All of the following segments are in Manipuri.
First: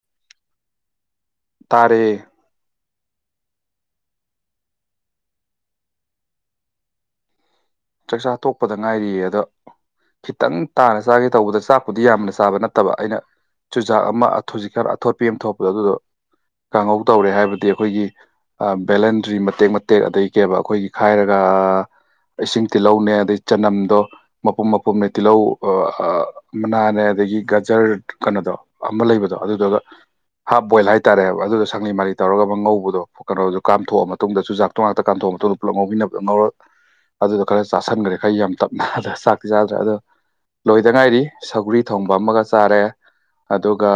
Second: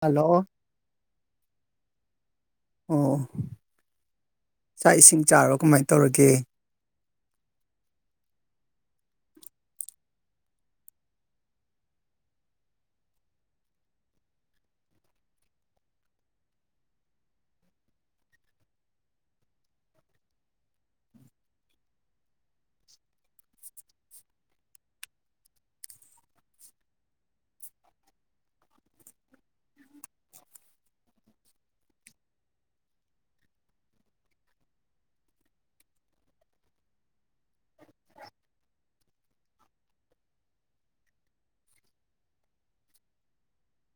ꯍꯂꯣ ꯇꯔꯦ ꯑꯣ ꯆꯥꯛ ꯏꯁꯤꯡ ꯆꯥꯔꯣ ꯀꯃꯥꯏ ꯇꯧꯔꯒꯦ ꯆꯥꯛꯆꯥ ꯇ ꯊꯣꯛꯄꯗ ꯉꯥꯏꯔꯤꯌꯦ ꯑꯗꯣ ꯈꯤꯇꯪ ꯇꯥꯅ ꯆꯥꯒꯦ ꯇꯧꯕꯗ ꯆꯥꯛꯄꯨꯗꯤ ꯌꯥꯝꯅ ꯆꯥꯕ ꯅꯠꯇꯕ ꯑꯩꯅ ꯆꯨꯖꯥꯛ ꯑꯃ ꯑꯊꯖꯤ ꯈꯔ ꯑꯊꯣꯠꯄꯤ ꯑꯃ ꯊꯣꯛꯄꯗꯣ ꯑꯗꯨꯗꯣ ꯀꯥꯡꯍꯧ ꯇꯧꯔꯦ ꯍꯥꯏꯕꯗꯤ ꯑꯩꯈꯣꯏꯒꯤ ꯕꯦꯂꯦꯟꯗ꯭ꯔꯤ ꯃꯇꯦꯛ ꯃꯇꯦꯛ ꯑꯗꯗꯒꯤ ꯀꯦꯕ ꯑꯩꯈꯣꯏꯒꯤ ꯈꯥꯏꯔꯒ ꯏꯁꯤꯡ ꯇꯤꯜꯍꯧꯅꯦ ꯑꯗꯩ ꯆꯅꯝꯗꯣ ꯃꯄꯨꯝ ꯃꯄꯨꯝꯅꯦ ꯇꯤꯜꯍꯧ ꯃꯅꯥꯅꯦ ꯑꯗꯒꯤ ꯒꯖꯔ ꯀꯩꯅꯣꯗꯣ ꯑꯃ ꯂꯩꯕꯗꯣ ꯑꯗꯨꯗꯨꯒ ꯍꯥꯞ ꯕꯣꯏꯜ ꯍꯥꯏꯇꯥꯔꯦꯕ ꯑꯗꯨꯗ ꯁꯪꯂꯤ ꯃꯥꯔꯤ ꯇꯧꯔꯒ ꯑꯃ ꯉꯉꯧꯕꯗꯣ ꯀꯩꯅꯣꯗꯣ ꯀꯥꯝꯊꯣꯛꯑ ꯃꯇꯨꯡꯗꯁꯨꯖꯥꯛꯇꯣ ꯉꯥꯛꯇ ꯀꯥꯝꯊꯣꯛꯑꯦ ꯇꯣ ꯑꯗꯨꯗ ꯈꯔ ꯆꯥꯥꯁꯟꯈ꯭ꯔꯦ ꯈꯔ ꯌꯥꯝ ꯇꯞꯅ ꯑ ꯆꯥꯛꯇꯤ ꯆꯥꯗ꯭ꯔꯦ ꯑꯗꯣ ꯂꯣꯏꯗ ꯉꯥꯏꯔꯤ ꯁꯒꯔꯤ ꯊꯣꯡꯕ ꯑꯃꯒ ꯆꯥꯔꯦ ꯑꯗꯨꯒ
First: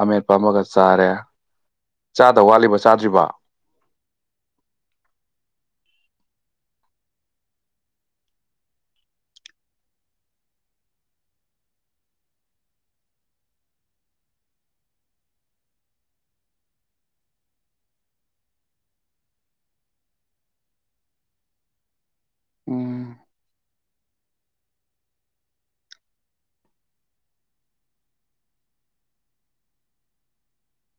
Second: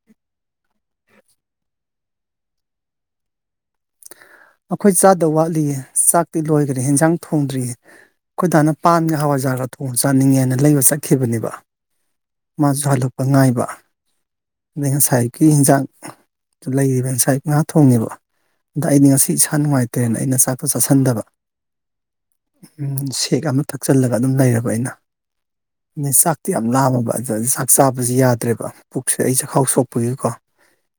ꯑꯃꯤꯠꯄ ꯑꯃꯒ ꯆꯥꯔꯦ ꯆꯥꯗ ꯋꯥꯠꯂꯤꯕ ꯆꯥꯗ꯭ꯔꯤꯕ ꯑꯩꯈꯣꯏ ꯆꯥꯗꯕ ꯋꯥꯠꯂꯤꯌꯦ ꯆꯥꯛꯇꯤ ꯂꯣꯏꯈ꯭ꯔꯦ ꯌꯦꯟꯖꯥꯡ ꯊꯣꯡꯗ꯭ꯔꯤꯌꯦ ꯑꯩꯈꯣꯏꯗꯥꯅ ꯄꯥꯟꯒꯤ ꯍꯋꯥꯏꯖꯥꯔꯒ ꯊꯣꯡ ꯆꯥꯅꯤꯡꯉꯦꯅ ꯂꯩꯕ ꯆꯠꯈꯤꯕꯅꯦꯕ ꯃꯥꯁꯨ ꯍꯜꯂꯛꯄ ꯉꯥꯏꯕ ꯑꯗꯩ ꯉꯁꯥꯏꯒꯤ ꯍꯤꯟꯖꯥꯡ ꯂꯩꯔꯤꯕ ꯉꯁꯥꯏ ꯉꯍꯥ ꯊꯣꯡꯅꯦꯕ ꯑꯗ ꯑꯩꯗꯤ ꯉꯁꯤ ꯐ ꯏꯁꯥ ꯅꯨꯡꯉꯥꯏꯇ꯭ꯔꯦꯅ ꯑꯩꯅ ꯆꯥꯛꯇꯣ ꯆꯥꯥꯁꯟꯗꯕ ꯎ ꯎꯝ ꯁꯦꯛ ꯑꯃ ꯊꯛ ꯆꯜꯂꯒ ꯑꯗꯨꯝ ꯂꯩꯔꯕ ꯑꯩꯅ ꯅ ꯆꯥꯛꯇꯤ ꯌꯥꯝ ꯂꯥꯝꯃꯕ ꯑꯗꯨ ꯆꯥꯛ ꯆꯥꯕꯕꯁꯤ ꯌꯥꯗ꯭ꯔꯦꯕ ꯄꯨꯛꯁꯦ ꯑꯩ ꯆꯈꯥꯎ ꯁꯣꯛꯄꯒꯤꯀꯣ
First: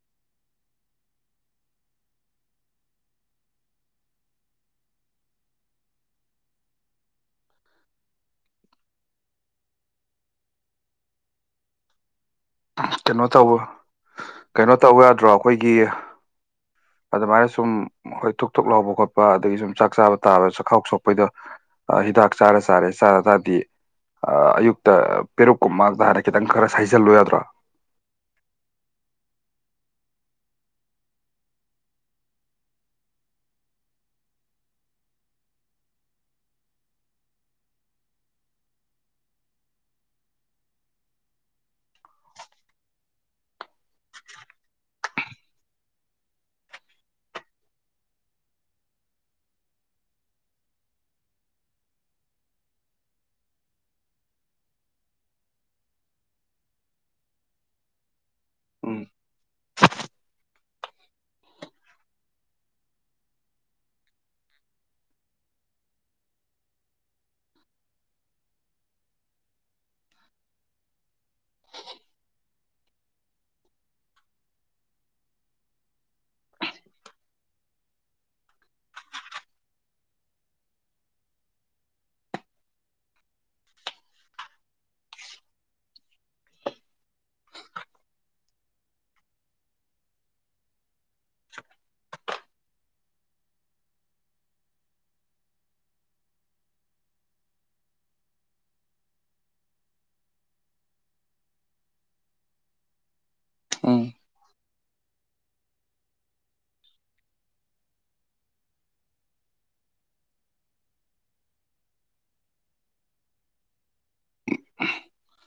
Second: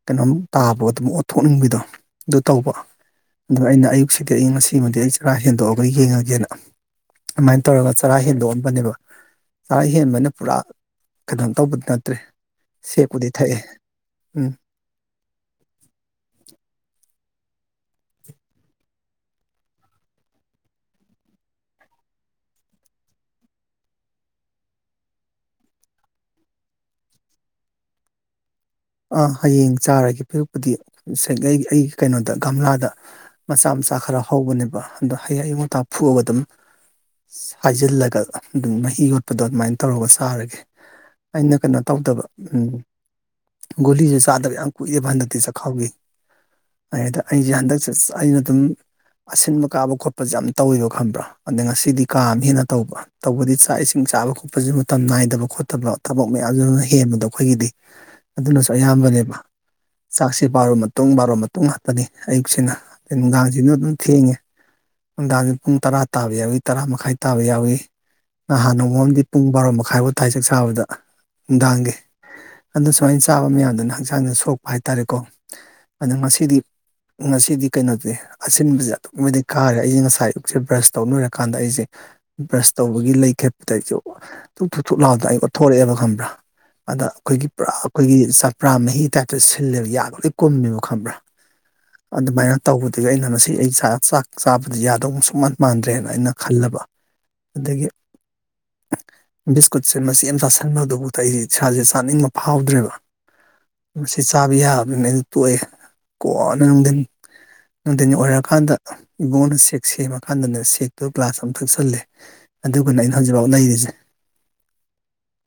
ꯀꯩꯅꯣꯝ ꯇꯥꯕ ꯑꯗꯨꯝ ꯑꯣꯠꯊꯣꯛꯅꯤꯡꯕꯗꯣ ꯑꯗꯨ ꯇꯧꯕ ꯑꯗꯨ ꯑꯩꯅ ꯑꯌꯨꯛꯁꯤꯗꯤ ꯑꯩꯌ ꯉꯁꯤꯃꯗꯤ ꯑꯩ ꯆꯔꯥ ꯍꯦꯟꯗꯣꯛꯑꯒ ꯌꯦꯡꯉꯒꯦꯅ ꯑꯗꯨꯃꯥꯏꯅ ꯇꯧꯔꯒ ꯆꯔꯥ ꯍꯦꯟꯗꯣꯛꯑꯟꯕꯅꯦꯕ ꯆꯔ ꯍꯦꯟꯕꯅ ꯄꯨꯔꯥ ꯀꯩꯅꯣ ꯇꯧꯕꯗꯤ ꯅꯠꯇ꯭ꯔꯦ ꯀꯩꯅꯣ ꯁꯦꯛꯄꯨꯗꯤ ꯇꯧ ꯊꯛꯑꯦ ꯎꯝ ꯀꯩꯅꯣ ꯇꯧ ꯌꯥꯗ꯭ꯔꯣ ꯑꯩꯈꯣꯏꯒꯤ ꯑꯗꯨꯃꯥꯏꯅ ꯁꯨꯝ ꯍꯈꯣꯏ ꯊꯨꯛ ꯊꯣꯛ ꯂꯥꯎꯕ ꯈꯣꯠꯄ ꯑꯗꯒꯤ ꯁꯨꯝ ꯆꯥꯛ ꯆꯥꯕ ꯇꯥꯕ ꯆꯥꯛꯈꯥꯎ ꯁꯣꯛꯄꯩꯗ ꯍꯤꯗꯥꯛ ꯆꯥꯔ ꯆꯥꯔꯦ ꯆꯥꯔ ꯇꯥꯗꯤ ꯑꯌꯨꯛꯇ ꯄꯦꯔꯨꯛꯀꯨꯝ ꯃꯗ ꯍꯥꯏꯥꯟꯔ ꯈꯤꯇꯪ ꯈꯔ ꯁꯥꯏꯖꯜꯂꯨ ꯌꯥꯗ꯭ꯔꯣ ꯍꯌꯦꯡ ꯆꯥꯔꯒꯦ ꯄꯤꯔꯛꯄꯨꯗꯤ ꯑꯩ ꯑꯩꯒꯤ ꯀꯩꯅꯣꯗ ꯒꯝꯂꯥꯗ ꯃꯆꯥ ꯃꯥꯛ ꯈꯔ ꯍꯧꯕꯅꯦꯕ ꯑꯗꯣ ꯍꯌꯦꯌꯨꯇꯥꯥꯛ ꯐꯨꯑꯒ ꯑꯗꯨꯝ ꯍꯥꯏꯖꯤꯜꯂꯒ ꯑꯗꯨꯝ ꯃꯍꯤ ꯌꯣꯠꯄꯗꯣ ꯑꯗꯨꯃꯥꯏꯅ ꯇꯧꯔꯒ ꯁꯥꯔꯒꯦ ꯑꯩꯅ ꯀꯩꯅꯣ ꯇꯧꯗꯕ ꯎꯝ ꯒꯣꯂꯤꯁꯦ ꯆꯥꯗꯕ ꯌꯥꯝ ꯀꯨꯏꯗꯦꯕ ꯍꯟꯗꯛꯇꯦ ꯆꯈꯥꯎꯒꯤ ꯗ ꯑꯩꯁꯦ ꯍꯟꯗꯛꯁꯦ ꯑꯩꯅ ꯑꯗꯨꯝ ꯑꯁꯤꯟꯕ ꯀꯥꯕ ꯈꯣꯠꯄꯁꯦ ꯌꯥꯝ ꯇꯧꯋꯦꯕ ꯈꯪꯕ꯭ꯔꯥ ꯑꯗ ꯉꯁꯤꯗꯤ ꯀꯥ ꯑꯃ ꯍꯦꯟꯅ ꯇꯧꯕ ꯇꯧꯕꯗꯤ ꯆꯥꯛ ꯏꯁꯤꯡ ꯆꯥꯕ ꯈꯣꯠꯄꯁꯨ ꯃꯇꯝ ꯅꯥꯏꯗꯕ ꯈꯣꯠꯇꯕ ꯊꯕꯛ ꯃꯌꯥꯝꯁꯤꯅ ꯍꯦꯟꯕꯗꯣ ꯑꯩꯈꯣꯏꯒꯤꯗꯤ ꯑꯗꯨꯅꯁꯨ ꯎꯝ ꯑꯌꯥꯝꯕꯅꯦꯕ ꯆꯥꯛꯁꯦ ꯄꯥꯔ ꯃꯇꯨꯡ ꯄꯥꯔ ꯃꯇꯨꯡ ꯉꯥꯛꯇꯅꯤ ꯑꯌꯨꯛꯁꯤꯅ ꯑꯩ ꯅꯨꯡꯗꯥꯡꯁꯤꯅ ꯑꯗꯨꯝ ꯊꯦꯡꯉꯦ ꯒꯥ ꯄꯨꯡ ꯇꯔꯥ ꯇꯥꯕ ꯌꯥꯎꯏꯤ ꯇꯔꯥ ꯃꯈꯥꯏ ꯇꯥꯕ ꯌꯥꯎꯏ ꯅꯍꯥꯟ ꯑꯃꯨꯛꯝꯗꯤ ꯄꯨꯡ ꯕꯥꯔꯣ ꯃꯈꯥꯏꯐꯥꯎ ꯊꯥꯏꯖꯛ ꯁꯥꯕꯗ ꯅꯨꯡꯗꯥꯡꯒꯤ ꯁꯨꯃꯥꯏꯅ ꯆꯥꯕ ꯃꯌꯥꯝꯗꯨꯅ ꯍꯛꯆꯥꯡꯗ ꯁꯣꯛꯄ ꯍꯥꯏꯇꯥꯔꯦꯀꯣ ꯑꯗꯣ ꯉꯁꯤꯗꯤ ꯉꯁꯤꯗꯤ ꯀꯩꯅꯣꯗꯤ ꯑꯁꯤꯟꯕꯁꯦ ꯑꯗꯨꯛꯀꯤ ꯃꯇꯤꯛ ꯀꯥꯔꯦ ꯑꯩꯁꯦ ꯉꯁꯥꯏ ꯑꯌꯨꯛꯁꯦ ꯕ꯭ꯔꯁ ꯇꯧ ꯂꯣꯏꯔꯀꯥꯟꯗ ꯑꯩꯁꯦ ꯕ꯭ꯔꯁ ꯇꯧꯕꯒꯤ ꯂꯩ ꯈꯦꯠꯄꯗꯁꯨ ꯊꯨ ꯊꯨ ꯊꯨꯨꯞ ꯂꯥꯎꯗꯅ ꯑꯩ ꯀꯣꯊꯣꯔꯛꯑꯦꯕ ꯈꯪꯕ꯭ꯔꯥ ꯑꯗ ꯑꯩꯈꯣꯏꯒꯤ ꯄꯨꯔꯥ ꯑꯩꯈꯣꯏꯒꯤ ꯆꯥꯄ꯭ꯔꯥ ꯃꯍꯤ ꯇꯥꯏꯞꯇ ꯁꯤꯜꯂꯦꯕ ꯌꯥꯒ ꯂꯣꯏ ꯀꯨꯝꯃꯦꯕꯣ ꯈꯪꯕ꯭ꯔꯥ ꯑꯗꯨꯃꯥꯏꯅ ꯇꯧꯕꯗꯒꯤ ꯑꯩꯅ ꯉꯁꯤ ꯑꯩ ꯆ ꯆꯥꯛ ꯆꯥꯕꯗꯤ ꯌꯥꯗꯧ ꯁꯨꯡꯃꯥꯟ ꯃꯥꯟꯗ꯭ꯔꯦꯅ ꯑꯩꯅ ꯈꯜꯂꯕ ꯑꯗꯒꯤ ꯕꯤꯁꯀꯨꯠꯁꯦ ꯃꯆꯦꯠ ꯑꯃ ꯆꯥꯁꯟꯕ ꯑꯗꯨꯕꯨ ꯑꯩꯁꯦ ꯏꯁꯥꯁꯦ ꯆꯥꯅꯤꯡꯕ ꯐꯥꯎꯗ꯭ꯔꯦꯕ ꯎꯝ ꯃꯁꯤ ꯆꯥꯕ ꯌꯥꯕ ꯃꯦꯔꯤ ꯇꯣꯍꯦ ꯀꯣꯟꯅ ꯅꯨꯡꯗꯤꯟ ꯅꯨꯡꯊꯤꯟ ꯑꯣꯏꯔꯛꯑꯀꯥꯟꯗ ꯏꯕꯨꯡꯉꯅ ꯁꯦꯛ ꯁꯦꯝꯃꯀꯥꯟꯗꯅꯦ ꯁꯦꯛꯇꯨ ꯒ꯭ꯂꯥꯁ ꯑꯃꯝ ꯊꯛꯆꯜꯂꯦ ꯑꯗꯨꯒꯅ ꯑꯩꯅ ꯍꯧꯖꯤꯛ ꯐꯥꯎ ꯂꯩꯔꯤꯁꯦ [unintelligible]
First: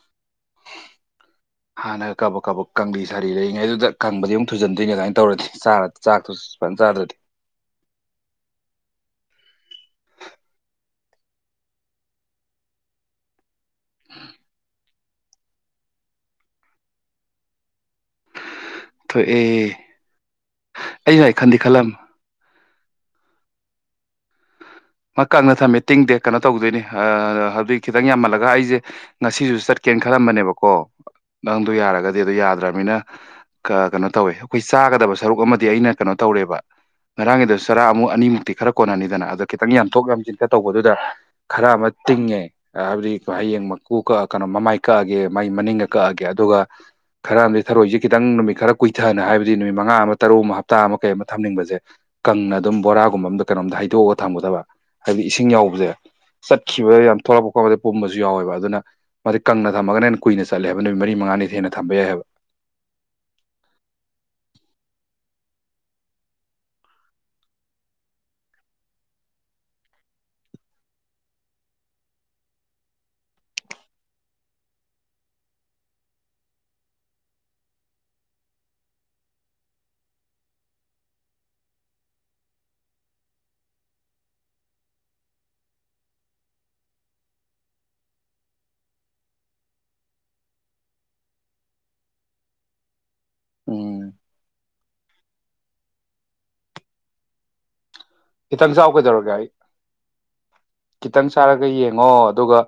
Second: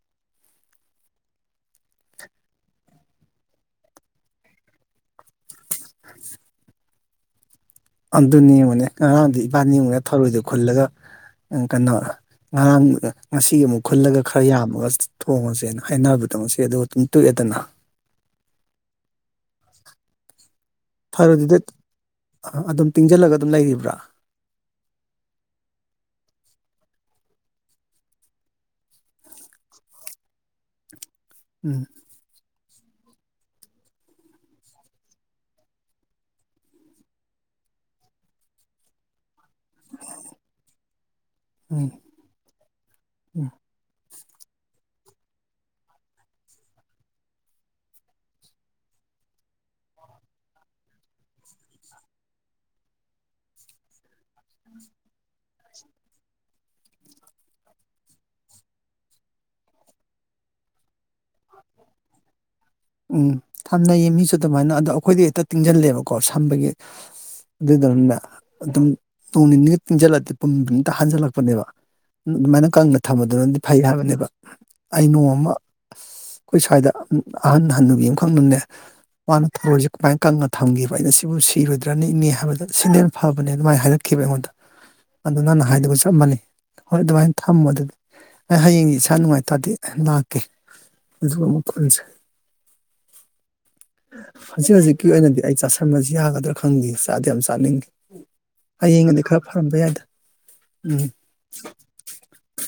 ꯍꯥꯟꯅꯒ ꯀꯕꯥꯛ ꯀꯕꯣꯛ ꯀꯪꯂꯤ ꯁꯥꯔꯤ ꯂꯩꯏꯉꯩ ꯑꯗꯨꯗ ꯀꯪꯕꯗꯤ ꯑꯃꯨꯛ ꯊꯨꯖꯟꯗꯣꯏ ꯑꯗꯨꯃꯥꯏꯅ ꯇꯧꯔꯗꯤ ꯆꯥꯟꯅꯕ ꯆꯥꯛꯇꯨꯗ ꯆꯥꯛꯆꯥ ꯗꯔꯗꯤ ꯑꯗꯨꯅꯦ ꯌꯦꯡꯉꯨꯅꯦ ꯉꯔꯥꯡꯗꯣ ꯏꯕꯥꯅꯤ ꯌꯦꯡꯉꯨꯅꯦ ꯊꯧꯔꯣꯏꯗꯣ ꯈꯨꯜꯂꯒ ꯀꯩꯅꯣ ꯉꯔꯥꯡꯒꯤꯒ ꯉꯁꯤ ꯑꯇꯤ ꯑꯃꯨꯛ ꯈꯨꯜꯂꯒ ꯈꯔ ꯌꯥꯝꯃꯒ ꯊꯣꯡꯉꯁꯦꯅ ꯍꯥꯏꯅꯕꯗꯣ ꯃꯁꯤ ꯑꯗꯨ ꯑꯗꯨꯝ ꯇꯨꯏꯑꯦꯗꯅ ꯇꯣꯛ ꯑꯦ ꯐꯔꯦ ꯑꯗꯨꯗꯤ ꯑꯗꯨꯝ ꯇꯤꯡꯁꯤꯜꯂꯒ ꯑꯗꯨꯝ ꯂꯩꯔꯤꯕ꯭ꯔꯥ ꯀꯪꯅ ꯊꯝꯃꯦ ꯇꯤꯡꯃꯦ ꯀꯩꯅꯣ ꯇꯧꯗꯣꯏꯅꯤ ꯍꯥꯏꯗꯤ ꯈꯤꯇꯪ ꯌꯥꯝꯃꯜꯂꯒ ꯑꯩꯁꯦ ꯉꯁꯤꯁꯨ ꯆꯠꯀꯦ ꯀꯦꯅ ꯈꯜꯂꯝꯕꯅꯦꯕꯀꯣ ꯅꯪꯗꯨ ꯎꯝ ꯌꯥꯔꯒꯗꯤ ꯑꯗꯨ ꯌꯥꯗ꯭ꯔ ꯁꯨꯃꯥꯏꯅ ꯀꯩꯅꯣ ꯇꯧꯋꯦ ꯑꯩꯈꯣꯏ ꯆꯥꯒꯗꯕ ꯁꯔꯨꯛ ꯑꯃꯗꯤ ꯑꯩꯅ ꯀꯩꯅꯣ ꯇꯧꯔꯦꯕ ꯉꯔꯥꯡꯒꯤꯗ ꯆꯔꯥ ꯑꯃꯨꯛ ꯑꯅꯤꯃꯨꯛꯇꯤ ꯈꯔ ꯀꯣꯟꯅꯅꯤꯗꯅ ꯑꯗꯥ ꯈꯤꯇꯪ ꯌꯥꯝꯊꯣꯛ ꯌꯥꯝꯁꯤꯟꯊ ꯇꯧꯕꯗꯨꯗ ꯈꯔ ꯎꯝ ꯑꯃ ꯇꯤꯡꯉꯦ ꯍꯥꯏꯕꯗꯤ ꯎꯝ ꯍꯌꯦꯡ ꯃꯀꯣꯛ ꯀꯩꯅꯣ ꯃꯃꯥꯏ ꯀꯛꯑꯒꯦ ꯃꯥꯏ ꯃꯅꯤꯡꯒ ꯀꯛꯑꯒꯦ ꯑꯗꯨꯒ ꯈꯔ ꯑꯃꯗꯤ ꯊꯔꯣꯏꯁꯦ ꯈꯤꯇꯪ ꯅꯨꯃꯤꯠ ꯈꯔ ꯀꯨꯏꯊꯅꯤ ꯍꯥꯏꯕꯗꯤ ꯅꯨꯃꯤꯠ ꯃꯉꯥ ꯑꯃ ꯇꯔꯨꯛ ꯑꯃ ꯍꯞꯇꯥ ꯑꯃ ꯀꯩ ꯑꯃ ꯊꯝꯅꯤꯡꯕꯁꯦ ꯀꯪꯅ ꯑꯗꯨꯝ ꯕꯣꯔꯥꯒꯨꯝꯕ ꯑꯝꯗ ꯀꯩꯅꯣꯝꯇ ꯍꯩꯗꯣꯛꯑꯒ ꯊꯝꯒꯗꯕ ꯍꯥꯏꯕꯗꯤ ꯏꯁꯤꯡ ꯌꯥꯎꯕꯁꯦ ꯆꯠꯈꯤꯕꯗ ꯌꯥꯝ ꯊꯣꯛꯂꯛꯄ ꯈꯣꯠꯄꯗ ꯄꯨꯝꯕꯁꯨ ꯌꯥꯎꯋꯦꯕ ꯑꯗꯨꯅ ꯃꯥ ꯀꯪꯅ ꯊꯝꯃꯒꯅꯦꯟꯅ ꯀꯨꯏꯅ ꯆꯠꯂꯦ ꯍꯥꯏꯕ ꯅꯨꯃꯤꯠ ꯃꯔꯤ ꯃꯉꯥ ꯉꯥꯅꯤ ꯊꯦꯅ ꯊꯝꯕ ꯌꯥꯏ ꯍꯥꯏꯕ ꯎꯝ ꯁꯝꯅꯩꯌꯦ ꯃꯤꯁꯨ ꯑꯗꯨꯃꯥꯏꯅ ꯑꯗꯣ ꯑꯩꯈꯣꯏꯗꯤ ꯍꯦꯛꯇ ꯇꯤꯡꯁꯤꯜꯂꯦꯕꯀꯣ ꯁꯝꯕꯒꯤ ꯑꯗꯨꯗꯨꯅꯤꯅ ꯑꯗꯨꯝ ꯅꯣꯡ ꯅꯤꯅꯤꯒ ꯇꯤꯡꯁꯤꯜꯂꯛꯇꯦ ꯄꯨꯡ ꯛꯇ ꯍꯟꯖꯜꯂꯛꯄꯅꯦꯕ ꯑꯗꯨꯃꯥꯏꯅ ꯀꯪꯅ ꯊꯝꯝꯕꯗꯨꯅꯗꯤ ꯐꯩ ꯍꯥꯏꯕꯅꯦꯕ ꯑꯩ ꯅꯣꯡꯃ ꯑꯩꯈꯣꯏ ꯁ꯭ꯋꯥꯏꯗ ꯑꯍꯟ ꯍꯟꯅꯕꯤ ꯑꯃꯈꯛ ꯅꯅꯦ ꯃꯥꯅ ꯊꯧꯔꯣꯁꯦ ꯀꯃꯥꯏꯅ ꯀꯪꯉ ꯊꯝꯈꯤꯕ ꯑꯩꯅ ꯁꯤꯕꯨ ꯁꯤꯔꯣꯏꯗ꯭ꯔꯅꯤ ꯏꯅꯤ ꯍꯥꯏꯕꯗ ꯁꯤꯅꯅ ꯐꯕꯅꯦ ꯑꯗꯨꯃꯥꯏꯅ ꯍꯥꯏꯅꯛꯈꯤ ꯑꯩꯉꯣꯟꯗ ꯑꯗꯨ ꯅꯪꯅ ꯍꯥꯏꯗꯨꯒ ꯆꯞ ꯃꯥꯟꯅꯤ ꯍꯣꯏ ꯑꯗꯨꯃꯥꯏꯅ ꯊꯝꯃꯣ ꯑꯗꯨꯗꯤ ꯑꯩ ꯍꯌꯦꯡꯗꯤ ꯏꯁꯥ ꯅꯨꯡꯉꯥꯏꯇꯗꯤ ꯂꯥꯛꯀꯦ ꯑꯗꯨꯒ ꯑꯃꯨ ꯄꯨꯟꯁꯦ ꯎꯝ ꯍꯧꯖꯤꯛ ꯍꯧꯖꯤꯛꯀꯤ ꯑꯣꯏꯅꯗꯤ ꯑꯩ ꯆꯥꯁꯟꯕꯁꯤ ꯌꯥꯒꯗ꯭ꯔꯥ ꯈꯪꯗꯦ ꯆꯥꯗꯤ ꯌꯥꯝ ꯆꯥꯅꯤꯡꯗꯦ ꯈꯤꯇꯪ ꯆꯥꯎ ꯀꯩꯗꯧꯔꯒꯦ ꯑꯩ ꯎꯝ ꯈꯤꯇꯪ ꯆꯥꯔꯒ ꯌꯦꯡꯉꯣ ꯑꯗꯨꯒ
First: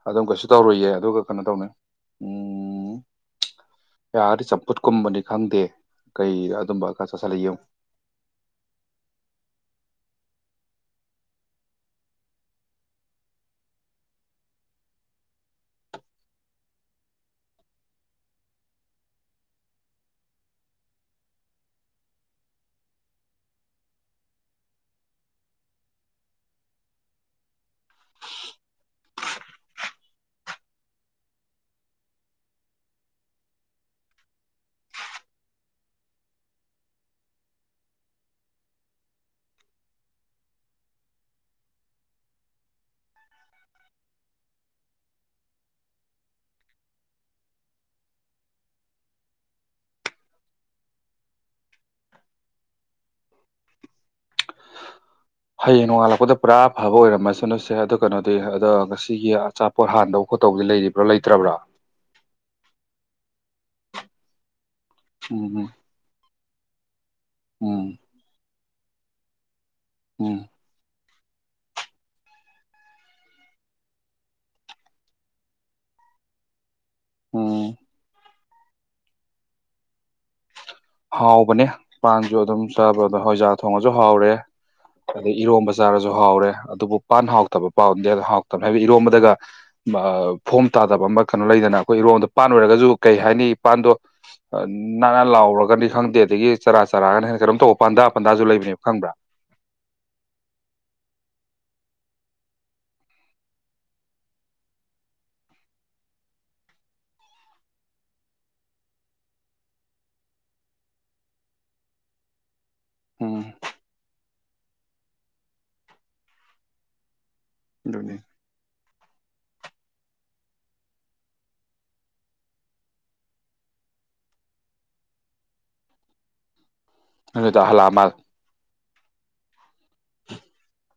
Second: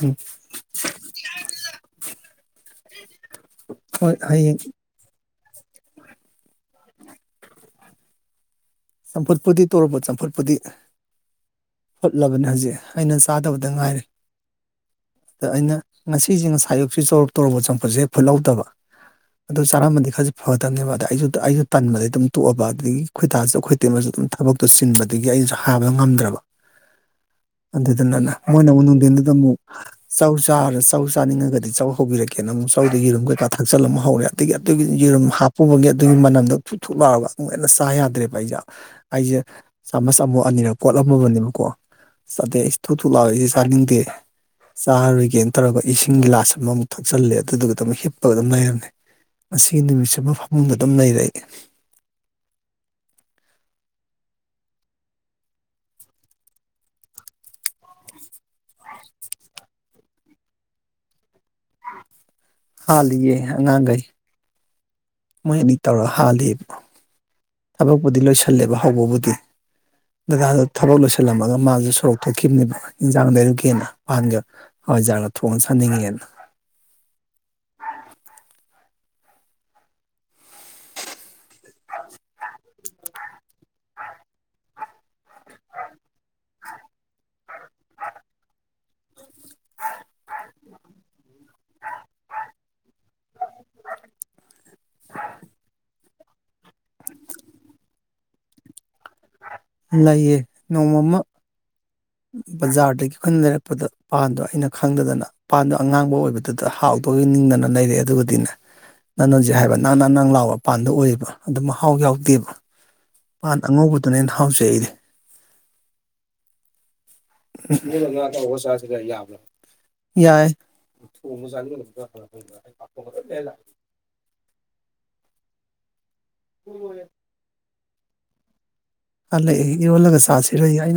ꯎꯝ ꯑꯗꯨꯝ ꯀꯩꯁꯨ ꯇꯧꯔꯨꯏꯌꯦ ꯑꯗꯨꯒ ꯀꯩꯅꯣ ꯇꯧꯅꯤ ꯎꯝ ꯍꯣꯏ ꯌꯥꯔ ꯍꯌꯦꯡ ꯆꯄꯠ ꯀꯨꯝꯕꯅꯤ ꯈꯪꯗꯦ ꯀꯩ ꯑꯗꯨꯝꯕ ꯈ ꯆꯠꯁꯤꯜꯂ ꯌꯦꯡꯉꯨ ꯆꯝꯐꯨꯠꯄꯗꯤ ꯇꯧꯔꯄ ꯆꯝꯐꯨꯠꯄꯗꯤ ꯍꯨꯠꯂꯕꯅꯦ ꯍꯧꯖꯤꯛ ꯑꯩꯅ ꯆꯥꯗꯕꯗ ꯉꯥꯏꯔꯦ ꯑꯗ ꯑꯩꯅ ꯉꯁꯤꯁꯦ ꯉꯁꯥꯏꯌꯨꯛꯁꯤ ꯆꯧꯔ ꯇꯧꯔꯄ ꯆꯪꯄꯠꯁꯦ ꯐꯨꯠꯍꯧꯗꯕ ꯑꯗꯨ ꯆꯥꯔꯝꯕꯗꯤ ꯈꯔꯁꯨꯦ ꯐꯒꯗꯕꯅꯦꯕ ꯑ ꯑꯩꯁꯨ ꯑꯩꯁꯨ ꯇꯟꯕꯗꯒꯤꯩ ꯑꯗꯨꯝ ꯇꯣꯛꯑꯕ ꯑꯗꯒꯤ ꯈꯣꯏꯇꯥꯁꯨ ꯑꯩꯈꯣꯏ ꯑꯗꯨꯝ ꯊꯕꯛꯇꯣ ꯆꯤꯟꯕꯗꯒꯤ ꯑꯩꯅꯁꯨ ꯍꯥꯏꯕ ꯉꯝꯗ꯭ꯔꯕ ꯑꯗꯨꯗꯨꯅꯅ ꯃꯣꯏꯅ ꯑꯃꯛ ꯅꯨꯡꯊꯤꯟꯗꯨꯗ ꯑꯃꯨꯛ ꯆꯧ ꯆꯥꯔ ꯆꯧ ꯆꯥꯅꯤꯡꯉꯒꯗꯤ ꯆꯧ ꯍꯧꯕꯤꯔꯛꯀꯦꯅ ꯑꯃꯨꯛ ꯗ ꯌꯦꯔꯨꯝ ꯀꯩꯀꯥ ꯊꯛꯆꯜꯂꯝ ꯑꯃ ꯍꯧꯔꯦ ꯑꯗꯒꯤ ꯑꯗꯨꯒꯤ ꯌꯦꯔꯨꯝ ꯍꯥꯞꯄꯨꯕꯒꯤ ꯑꯗꯨꯒꯤ ꯃꯅꯝꯗꯣꯨꯊꯣꯛꯂꯥꯎꯑꯒ ꯆꯥ ꯌꯥꯗ꯭ꯔꯦꯕ ꯑꯩꯁꯦ ꯑꯩꯁꯦ ꯆꯥꯃꯁ ꯑꯃꯨꯛ ꯑꯅꯤꯔꯛ ꯀꯣꯠꯂꯝꯃꯕꯅꯦꯕꯀꯣ ꯆꯗꯦ ꯏꯁꯇꯣ ꯊꯨꯂꯁꯦ ꯆꯥꯗꯡꯗꯤ ꯆꯥꯔꯣꯏꯒꯦꯅ ꯇꯧꯔꯒ ꯏꯁꯤꯡꯒꯤ ꯂꯥꯁ ꯑꯃꯃꯨꯛ ꯊꯛꯆꯜꯂꯦ ꯑꯗꯨꯗꯨꯒ ꯑꯗꯨꯝ ꯍꯤꯞꯄꯒ ꯑꯗꯨꯝ ꯂꯩꯔꯝꯃꯦ ꯃꯁꯤꯒꯤ ꯅꯨꯃꯤꯠꯁꯤ ꯑꯃ ꯐꯃꯨꯡꯗ ꯑꯗꯨꯝ ꯂꯩꯔꯛ ꯍꯌꯦꯡ ꯅꯣꯡꯉꯥꯜꯂꯛꯄꯗ ꯄꯨꯔꯥ ꯐꯕ ꯑꯣꯏꯔꯝꯃꯁꯅꯁꯦ ꯑꯗꯨ ꯀꯩꯅꯣꯗꯤ ꯑꯗꯣ ꯉꯁꯤꯒꯤ ꯑꯆꯥꯄꯣꯠ ꯍꯥꯟꯗꯧꯠ ꯇꯧꯗꯤ ꯂꯩꯔꯤꯕ꯭ꯔꯥ ꯂꯩꯇ꯭ꯔꯕ꯭ꯔꯥ ꯍꯥꯥꯂꯤꯌꯦ ꯑꯉꯥꯡꯒꯩ ꯃꯣꯏ ꯎꯝ ꯅꯤ ꯇꯧꯔ ꯍꯥꯂꯤ ꯎꯝ ꯊꯕꯛꯄꯨꯗꯤ ꯂꯣꯏꯁꯤꯜꯂꯦꯕ ꯍꯧꯕꯕꯨꯗꯤ ꯎꯝ ꯎꯝ ꯑꯗꯨꯒ ꯊꯕꯛ ꯂ ꯊꯜꯂꯝꯃꯒ ꯃꯥꯁꯨ ꯁꯣꯔꯣꯛ ꯊꯣꯛꯈꯤꯕꯅꯦꯕ ꯏꯟꯖꯥꯡ ꯂꯩꯔꯨꯛꯀꯦꯅ ꯄꯍꯥꯟꯒ ꯍꯋꯥꯏꯖꯥꯔꯒ ꯊꯣꯡꯅ ꯁꯥꯅꯤꯡꯉꯦꯅ [unintelligible] ꯎꯝ ꯍꯥꯎꯕꯅꯦ ꯄꯥꯟꯁꯨ ꯑꯗꯨꯝ ꯆꯥꯕ ꯑꯗ ꯍꯣꯏꯖꯥ ꯊꯣꯡꯉꯁꯨ ꯍꯥꯎꯔꯦ ꯑꯗꯩ ꯏꯔꯣꯝꯕ ꯆꯥꯔꯁꯨ ꯍꯥꯎꯔꯦ ꯑꯗꯨꯕꯨ ꯄꯥꯟ ꯍꯥꯎꯇꯕ ꯄꯥꯎꯗꯤ ꯑ ꯍꯥꯎꯇꯕ ꯍꯥꯏꯕꯗꯤ ꯏꯔꯣꯝꯕꯗꯒ [inaudible] ꯐꯣꯝ ꯇꯥꯗꯕ ꯑꯃ ꯀꯩꯅꯣ ꯂꯩꯗꯅ ꯑꯩꯈꯣꯏ ꯏꯔꯣꯟꯗꯣ ꯄꯥꯟ ꯑꯣꯏꯔꯒꯁꯨ ꯀꯩ ꯍꯥꯏꯅꯤ ꯏ ꯄꯥꯟꯗꯣ ꯅꯥꯟꯅ ꯂꯥꯎꯔꯒ ꯅꯤ ꯈꯪꯗꯦ ꯑꯗꯒꯤ ꯆꯔꯥ ꯆꯔꯥꯒꯅ ꯍꯦ ꯀꯩꯅꯣ ꯇꯧꯕ ꯄꯟꯗꯥ ꯄꯟꯗꯥꯁꯨ ꯂꯩꯕꯅꯦꯕ ꯈꯪꯕ꯭ꯔꯥ ꯂꯩꯌꯦ ꯅꯣꯡꯃ ꯑꯃ ꯕꯖꯥꯔꯗꯒꯤ ꯑꯩꯈꯣꯏꯅ ꯂꯩꯔꯛꯄꯗ ꯄꯥꯟꯗꯣ ꯑꯩꯅ ꯈꯪꯗꯗꯅ ꯄꯥꯟꯗꯣ ꯑꯉꯥꯡꯕ ꯑꯣꯏꯕꯗꯨꯗ ꯍꯥꯎꯗꯒꯤ ꯅꯤꯡꯗꯅ ꯂꯩꯔꯛꯑꯦ ꯑꯗꯨꯕꯨꯗꯤꯅꯦ ꯅꯪꯅꯣꯟꯖꯤꯛ ꯍꯥꯏꯕ ꯅꯪ ꯅ ꯅꯪ ꯂꯥꯎꯕ ꯃꯄꯥꯟꯗ ꯑꯣꯏꯌꯦꯕ ꯑꯗꯨ ꯃꯍꯥꯎ ꯌꯥꯎꯗꯦꯕ ꯎꯝ ꯄ ꯑꯉꯧꯕꯗꯨꯅꯦ ꯊ ꯊꯁ ꯑꯩꯗꯤ ꯑꯗꯨꯅꯤ ꯑꯗꯨꯒ ꯌꯥꯕ꯭ꯔꯥ ꯌꯥꯏ [unintelligible] ꯑꯗꯨꯗ ꯑꯃ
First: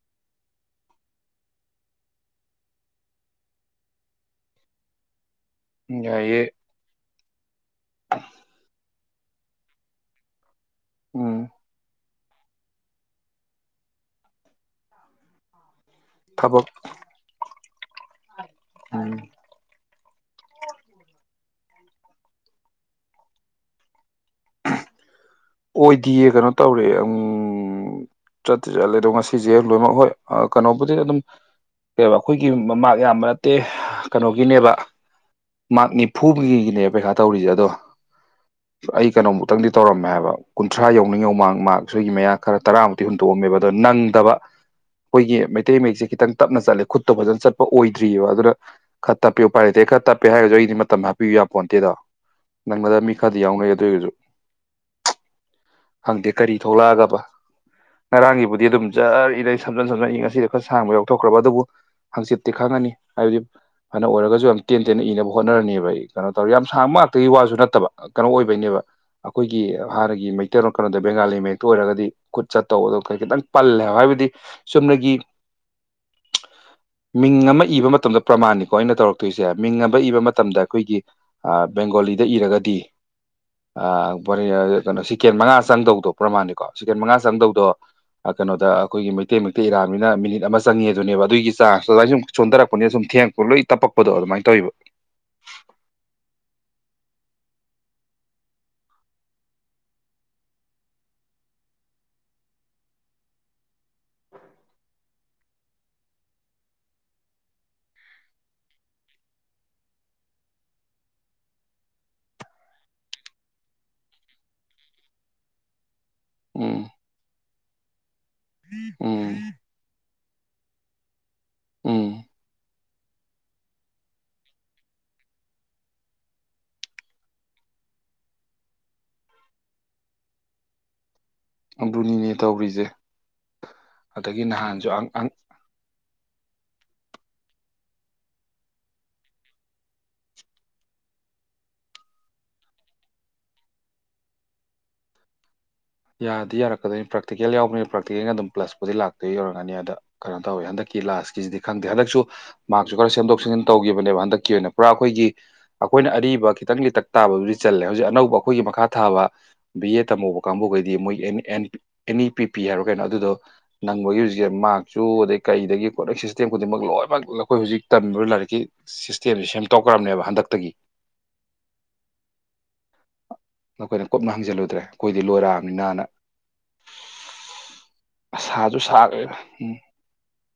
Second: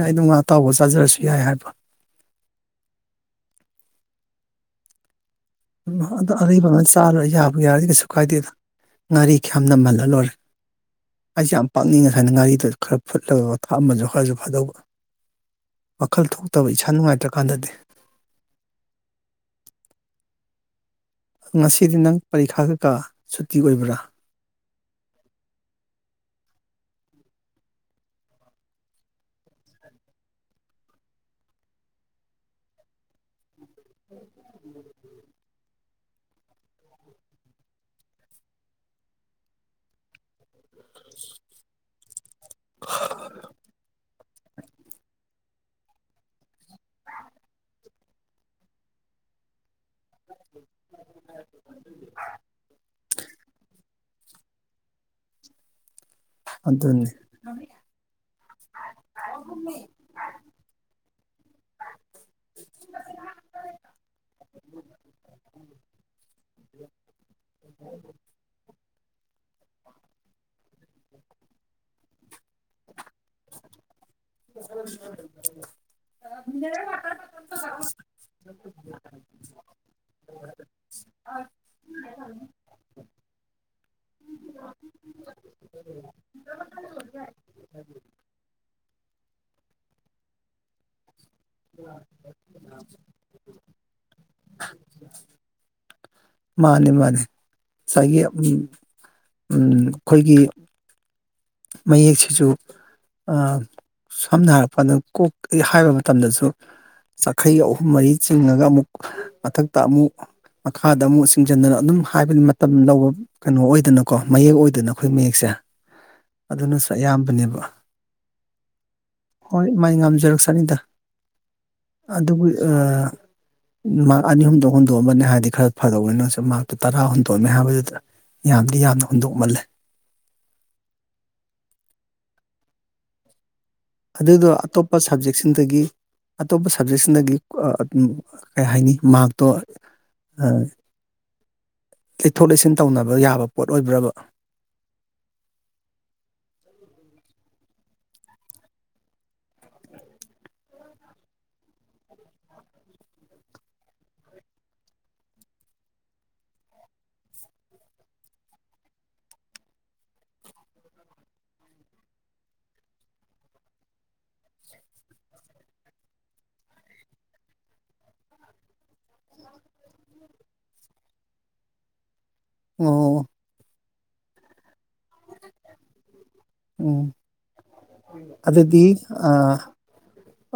ꯑꯩꯝ ꯑꯇꯥꯎꯕ ꯆꯥꯖꯔꯁꯨ ꯌꯥꯏ ꯍꯥꯏꯕ ꯎꯗ ꯌꯥꯏꯌꯦ ꯑꯕ ꯆꯥꯏ ꯌꯥꯕ ꯌꯥꯔꯗꯤ ꯀꯩꯁꯨ ꯀꯥꯏꯗꯦꯗ ꯉꯥꯔꯤ ꯈꯌꯥꯝ ꯅꯝꯃꯜꯍ ꯂꯣꯏꯔꯦ ꯎꯝ ꯑꯩꯁ ꯌꯥꯝ ꯄꯥꯛꯅꯤꯡꯉꯁ ꯍꯥꯏꯅ ꯉꯥꯔꯤꯗꯨ ꯈꯔ ꯐꯨꯠꯂꯒ ꯄꯣꯊꯥ ꯑꯃꯁꯁꯨ ꯈꯔꯁꯨ ꯐꯥꯗꯧꯕ ꯋꯥꯈꯜ ꯊꯕꯛ ꯊꯣꯛꯇꯕ ꯏꯁꯥ ꯅꯨꯡꯉꯥꯏꯇ꯭ꯔꯀꯥꯟꯗꯗꯤ ꯎꯝ ꯉꯁꯤꯗꯤ ꯅꯪ ꯄꯔꯤꯈꯥꯒꯀꯥ ꯁꯨꯇꯤ ꯑꯣꯏꯕ꯭ꯔꯥ ꯑꯣꯏꯗꯤꯌꯦ ꯀꯩꯅꯣ ꯇꯧꯔꯦ ꯎꯝ ꯆꯠꯇ ꯆꯠꯂꯦ ꯑꯗꯣ ꯉꯁꯤꯁꯦ ꯂꯣꯏꯅꯃꯛ ꯍꯣꯏ ꯀꯩꯅꯣꯕꯨꯗꯤ ꯑꯗꯨꯝ ꯀ ꯑꯩꯈꯣꯏꯒꯤ ꯃ ꯃꯥꯛ ꯌꯥꯝꯕ ꯅꯠꯇꯦ ꯀꯩꯅꯣꯒꯤꯅꯦꯕ ꯃꯥ ꯅꯤꯐꯨꯒꯤꯒꯤꯅꯦ ꯄꯩꯈꯥ ꯇꯧꯔꯤꯁꯦ ꯑꯗꯣ ꯑꯩ ꯀꯩꯅꯣꯃꯨꯛꯇꯪꯗꯤ ꯇꯧꯔꯝꯃꯦ ꯍꯥꯏꯕ ꯀꯨꯟꯊ꯭ꯔꯥ ꯌꯧꯅꯤꯡꯉꯧ ꯃꯃꯥꯡ ꯃꯥ ꯁꯣꯏꯒꯤ ꯃꯌꯥ ꯈꯔ ꯇꯔꯥꯃꯨꯛꯇꯤ ꯍꯨꯟꯇꯣꯛꯑꯝꯃꯦꯕ ꯑꯗꯣ ꯅꯪꯗꯕ [inaudible] ꯑꯩꯈꯣꯏꯒꯤ ꯃꯩꯇꯩ ꯃꯌꯦꯛꯁꯦ ꯈꯤꯇꯪ ꯇꯞꯅ ꯆꯠꯂꯦ ꯈꯨꯠꯇꯣ ꯐꯖꯅ ꯆꯠꯄ ꯑꯣꯏꯗ꯭ꯔꯤꯑꯕ ꯑꯗꯨꯅ ꯈꯔ ꯇꯞꯄꯤꯌꯨ ꯄꯥꯏꯔꯇꯦ ꯈꯔ ꯇꯞꯄꯦ ꯍꯥꯏꯔꯁꯨ ꯑꯩꯗꯤ ꯃꯇꯝ ꯍꯥꯞꯄꯤꯌꯨ ꯌꯥꯄꯣꯟꯇꯦꯗꯣ ꯅꯪꯅꯗ ꯃꯤ ꯈꯔꯗꯤ ꯌꯥꯎꯅ ꯑꯗꯨ ꯑꯣꯏꯔꯁꯨ ꯍꯪꯗꯦ ꯀꯔꯤ ꯑꯗꯨꯅꯤ ꯊꯣꯛꯂꯛꯑꯒꯕ ꯉꯔꯥꯡꯒꯤꯕꯨꯗꯤ ꯑꯗꯨꯝ ꯖꯔ ꯏꯔꯩ ꯁꯝꯖꯟ ꯁꯝꯖꯟꯏ ꯉꯁꯤꯗ ꯈꯔ ꯁꯥꯡꯕ ꯌꯥꯎꯊꯣꯛꯈ꯭ꯔꯕ ꯑꯗꯨꯕꯨ ꯍꯪꯆꯤꯠꯇꯤ ꯈꯪꯉꯅꯤ ꯍꯥꯏꯕꯗꯤ ꯐꯅ ꯑꯣꯏꯔꯒꯁꯨ ꯌꯥꯝ ꯇꯦꯟ ꯇꯦꯟꯅ ꯏꯅꯕ ꯍꯣꯠꯅꯔꯅꯦꯕ ꯑꯩ ꯀꯩꯅꯣ ꯇꯧꯔ ꯌꯥꯝ ꯁꯥꯡꯕ ꯉꯥꯛꯇꯒꯤ ꯋꯥꯁꯨ ꯅꯠꯇꯕ ꯀꯩꯅꯣ ꯑꯣꯏꯕꯩꯅꯦꯕ ꯑꯩꯈꯣꯏ ꯍꯥꯟꯅꯒꯤ ꯃꯩꯇꯩ ꯀꯩꯅꯣꯗ ꯕꯦꯡꯒꯥꯂꯤ ꯃꯩꯛꯇ ꯑꯣꯏꯔꯒꯗꯤ ꯈꯨꯠ ꯆꯠꯇꯧꯕꯗꯣ ꯈꯤꯇꯪ ꯄꯜꯂꯦꯕ ꯍꯥꯏꯕꯗꯤ ꯆꯨꯝꯅꯒꯤ ꯃꯤꯡ ꯑꯃ ꯏꯕ ꯃꯇꯝꯗ ꯄ꯭ꯔꯃꯥꯟꯅꯤꯀꯣ ꯑꯩꯅ ꯇꯧꯔꯛꯇꯣꯏꯁꯦ ꯃꯤꯡ ꯑꯃ ꯏꯕ ꯃꯇꯝꯗ ꯑꯩꯈꯣꯏꯒꯤ ꯕꯦꯡꯒꯣꯂꯤꯗ ꯏꯔꯒꯗꯤꯔ ꯁꯤꯀꯦꯟ ꯃꯉꯥ ꯆꯪꯗꯧꯗꯣ ꯄ꯭ꯔꯃꯥꯅꯤꯀꯣ ꯁꯤꯀꯦꯟ ꯃꯉꯥ ꯆꯪꯗꯧꯗꯣ ꯀꯩꯅꯣꯗ ꯑꯩꯈꯣꯏꯒꯤ ꯃꯩꯇꯩ ꯃꯩꯇꯩ ꯌꯥꯅꯤꯅ ꯃꯤꯅꯤꯠ ꯑꯃ ꯆꯪꯉꯦ ꯑꯗꯨꯅꯦꯕ ꯑꯗꯨꯒꯤ ꯆꯥꯡꯁꯇꯣ ꯑꯗꯨꯃꯥꯏ ꯁꯨꯝ ꯁꯣꯟꯊꯔꯛꯄꯅꯤꯅ ꯁꯨꯝ ꯊꯦꯡꯉꯛꯄ ꯂꯣꯏ ꯇꯞꯄꯛꯄꯗꯣ ꯑꯗꯨꯃꯥꯏꯅ ꯇꯧꯋꯤꯕ ꯃꯥꯅꯦ ꯃꯥꯅꯦ ꯉꯁꯥꯏꯒꯤ ꯑꯩꯈꯣꯏꯒꯤ ꯃꯌꯦꯛꯁꯤꯁꯨ ꯁꯝꯅ ꯍꯥꯏꯔꯛꯄꯗ ꯀꯣꯛ ꯍꯥꯏꯕ ꯃꯇꯝꯗꯁꯨ ꯆꯈꯩꯒ ꯑꯍꯨꯝ ꯃꯔꯤ ꯆꯤꯡꯉꯒ ꯑꯃꯨꯛ ꯃꯊꯛꯇ ꯑꯃꯨꯛ ꯃꯈꯥꯗ ꯑꯃꯨꯛ ꯆꯤꯡꯁꯤꯟꯗꯅ ꯑꯗꯨꯝ ꯍꯥꯏꯕꯗꯤ ꯃꯇꯝ ꯂꯧꯕ ꯀꯩꯅꯣ ꯑꯣꯏꯗꯅꯀꯣ ꯃꯌꯦꯛ ꯑꯣꯏꯗꯅ ꯑꯩꯈꯣꯏ ꯃꯌꯦꯛꯁꯦ [unintelligible] ꯑꯗꯨꯅꯁꯨ ꯎꯝ ꯑꯌꯥꯝꯕꯅꯦꯕ ꯎꯝ ꯍꯣꯏ ꯃꯥꯏ ꯉꯝꯖꯔꯛꯁꯅꯤꯗ ꯎꯝ ꯑꯗꯨꯕꯨ ꯃꯥ ꯑꯅꯤ ꯑꯍꯨꯝꯗꯛ ꯍꯨꯟꯗꯣꯛꯑꯝꯕꯅꯦ ꯍꯥꯏꯕꯗꯤ ꯈꯔ ꯐꯔꯧꯅꯤꯅꯁꯨ ꯃꯥꯔꯛꯇꯨ ꯇꯔꯥ ꯍꯨꯟꯗꯣꯛꯑꯃꯦ ꯍꯥꯏꯕꯗꯨꯗ ꯌꯥꯝꯗꯗꯤ ꯌꯥꯝꯅ ꯍꯨꯟꯗꯣꯛꯃꯜꯂꯦ ꯑꯕꯨꯨꯅꯤꯅꯦ ꯇꯧꯔꯤꯁꯦ ꯑꯗꯒꯤ ꯑꯗꯨꯗꯣ ꯅꯍꯥꯟꯁꯨ ꯑꯇꯣꯞꯄ ꯁꯕꯖꯦꯛꯁꯤꯡꯗꯒꯤ ꯑꯇꯣꯞꯄ ꯁꯕꯖꯦꯛꯁꯤꯗꯒꯤ ꯑꯗꯨꯝ ꯀꯩ ꯍꯥꯏꯅꯤ ꯃꯥꯔꯛꯇꯣ ꯑ ꯂꯩꯊꯣꯛ ꯂꯩꯁꯤꯟ ꯇꯧꯅꯕ ꯌꯥꯕ ꯄꯣꯠ ꯑꯣꯏꯕ꯭ꯔꯕ ꯌꯥꯔꯗꯤ ꯌꯥꯔꯛꯀꯗꯣꯏꯅꯤ ꯄ꯭ꯔꯦꯇꯤꯀꯦꯜ ꯌꯥꯎꯕ ꯄ꯭ꯔꯥꯛꯇꯤꯀꯦꯜ ꯑꯗꯨꯝ ꯄ꯭ꯂꯁꯄꯨꯗꯤ ꯂꯥꯛꯇꯣꯏ ꯌꯧꯔꯅꯤ ꯑꯗ ꯀꯩꯅꯣ ꯇꯧꯋꯤ ꯍꯟꯗꯛꯀꯤ ꯂꯥꯁꯀꯤꯁꯤꯗꯤ ꯈꯪꯗꯦ ꯍꯟꯗꯛꯁꯨ ꯃꯍꯥꯛꯁꯨ ꯈꯔ ꯁꯦꯝꯗꯣꯛ ꯁꯦꯝꯖꯤꯟ ꯇꯧꯈꯤꯕꯅꯦꯕ ꯍꯟꯗꯛꯀꯤ ꯑꯣꯏꯅ ꯄꯨꯔꯥ ꯑꯩꯈꯣꯏꯒꯤ ꯑꯩꯈꯣꯏꯅ ꯑꯔꯤꯕ ꯈꯤꯇꯪ ꯂꯤꯇꯛ ꯇꯥꯕꯗꯨꯗꯤ ꯆꯠꯦ ꯍꯧꯖꯤꯛ ꯑꯅꯧꯕ ꯑꯩꯈꯣꯏꯒꯤ ꯃꯈꯥ ꯊꯥꯕ ꯕꯤ ꯑꯦ ꯇꯝꯍꯧꯕ ꯀꯥꯡꯕꯨꯈꯩ ꯗꯤ ꯃꯣꯏ N N E P P ꯍꯥꯏꯕꯔꯥ ꯀꯩꯅꯣ ꯑꯗꯨꯗꯣ ꯅꯪꯕꯒꯤ ꯍꯧꯖꯤꯛꯁꯦ ꯃꯥꯛꯁꯨ ꯑꯗꯩ ꯀꯩꯗꯒꯤ ꯄꯣꯠꯅ ꯁꯤꯁꯇꯦꯝ ꯈꯨꯗꯤꯡꯃꯛ ꯂꯣꯏꯅꯃꯛ ꯑꯩꯈꯣꯏ ꯍꯧꯖꯤꯛ ꯇꯝꯃꯤꯕ ꯂꯥꯏꯔꯤꯛꯀꯤ ꯁꯤꯁꯇꯦꯝꯁꯦ ꯁꯦꯝꯗꯣꯛꯈ꯭ꯔꯕꯅꯦꯕ ꯍꯟꯗꯛꯇꯒꯤ ꯑꯣ ꯅꯈꯣꯏꯅ ꯀꯨꯞꯅ ꯍꯪꯖꯤꯜꯂꯨꯗ꯭ꯔꯦ ꯑꯩꯈꯣꯏꯗꯤ ꯂꯣꯏꯔꯥ ꯃꯤꯅꯥꯅ ꯎꯝ ꯁꯥꯁꯨ ꯑꯗꯨꯗꯤ ꯁꯥꯈ꯭ꯔꯦꯕ ꯎꯝ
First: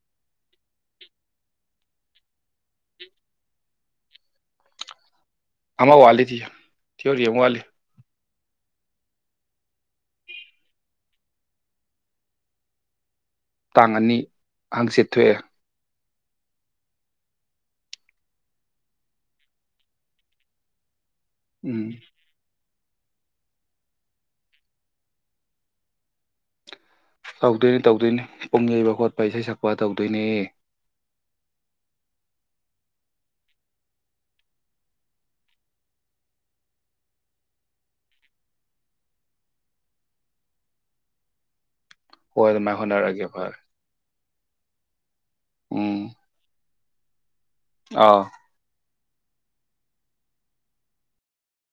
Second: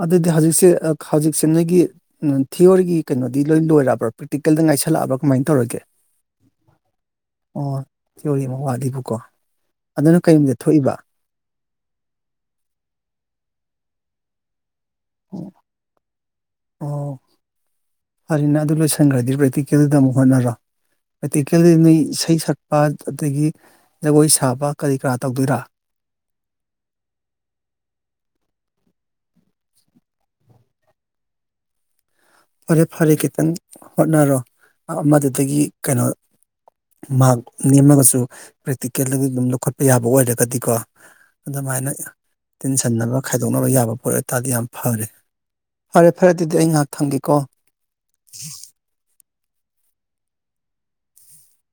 ꯑꯗꯨꯗꯤ ꯍꯧꯖꯤꯛꯁꯦ ꯍꯧꯖꯤꯛꯁꯦ ꯅꯣꯏꯒꯤ ꯊꯤꯑꯣꯔꯤꯒꯤ ꯀꯩꯅꯣꯗꯤ ꯂꯣꯏ ꯂꯣꯏꯔꯕ꯭ꯔꯥ ꯄ꯭ꯔꯦꯛꯇꯤꯀꯦꯜꯗ ꯉꯥꯏꯁꯜꯂꯛꯑꯕ ꯀꯃꯥꯏꯅ ꯇꯧꯔꯒꯦ ꯑꯃ ꯋꯥꯠꯂꯤꯗꯤ ꯊꯤꯑꯣꯔꯤ ꯑꯃ ꯋꯥꯠꯂꯤ ꯑꯣ ꯊꯤꯑꯣꯔꯤꯒꯤ ꯑꯃ ꯋꯥꯠꯂꯤꯕꯨꯀꯣ ꯑꯗꯨꯅ ꯀꯔꯤ ꯅꯨꯃꯤꯠꯗ ꯊꯣꯛꯏꯕ ꯇꯥꯡ ꯑꯅꯤ ꯍꯪꯆꯤꯠ ꯊꯣꯛꯑꯦ ꯑꯣ ꯐꯔꯤꯅ ꯑꯗꯨ ꯂꯣꯏꯁꯟꯈ꯭ꯔꯗꯤ ꯄ꯭ꯔꯦꯛꯇꯤꯀꯦꯜꯗꯨꯗ ꯑꯃꯨꯛ ꯍꯣꯠꯅꯔ ꯄ꯭ꯔꯦꯛꯇꯤꯀꯦꯜꯗꯨ ꯎꯝ ꯅꯣꯏ ꯏꯁꯩ ꯁꯛ ꯑꯗꯒꯤ ꯖꯒꯣꯏ ꯁꯥꯕ ꯀꯔꯤ ꯀꯔꯥ ꯇꯧꯗꯣꯏꯔ ꯇꯧꯗꯣꯏꯅꯤ ꯇꯧꯗꯣꯏꯅꯤ ꯄꯨꯡ ꯌꯩꯕ ꯈꯣꯠꯄ ꯏꯁꯩ ꯁꯛꯄ ꯇꯧꯗꯣꯏꯅꯦ ꯐꯔꯦ ꯐꯔꯦ ꯈꯤꯇꯪ ꯍꯣꯠꯅꯔꯣ ꯑꯃꯗꯨꯗꯒꯤ ꯀꯩꯅꯣ ꯃꯥꯔꯛ ꯅꯦꯝꯃꯒꯁꯨ ꯄ꯭ꯔꯦꯛꯇꯤꯀꯦꯜꯒ ꯑꯗꯨꯝ ꯂꯧꯈꯠꯄ ꯌꯥꯕ ꯑꯣꯏꯔꯒꯗꯤꯀꯣ ꯑꯗꯨꯃꯥꯏꯅ ꯍꯣꯏ ꯑꯗꯨꯃꯥꯏꯅ ꯇꯤꯟꯁꯤꯟꯅꯕ ꯍꯣꯠꯅꯔꯛꯑꯒꯦ ꯐꯔꯦ ꯈꯥꯏꯗꯣꯛꯅꯕ ꯌꯥꯕ ꯄꯣꯠ ꯇꯥꯗꯤ ꯌꯥꯝ ꯐꯔꯦ ꯐꯔꯦ ꯐꯔꯦ ꯑꯗꯨꯗꯤ ꯑꯩ ꯉꯥꯏꯍꯥꯛ ꯊꯪꯒꯦꯀꯣ ꯑꯥꯎ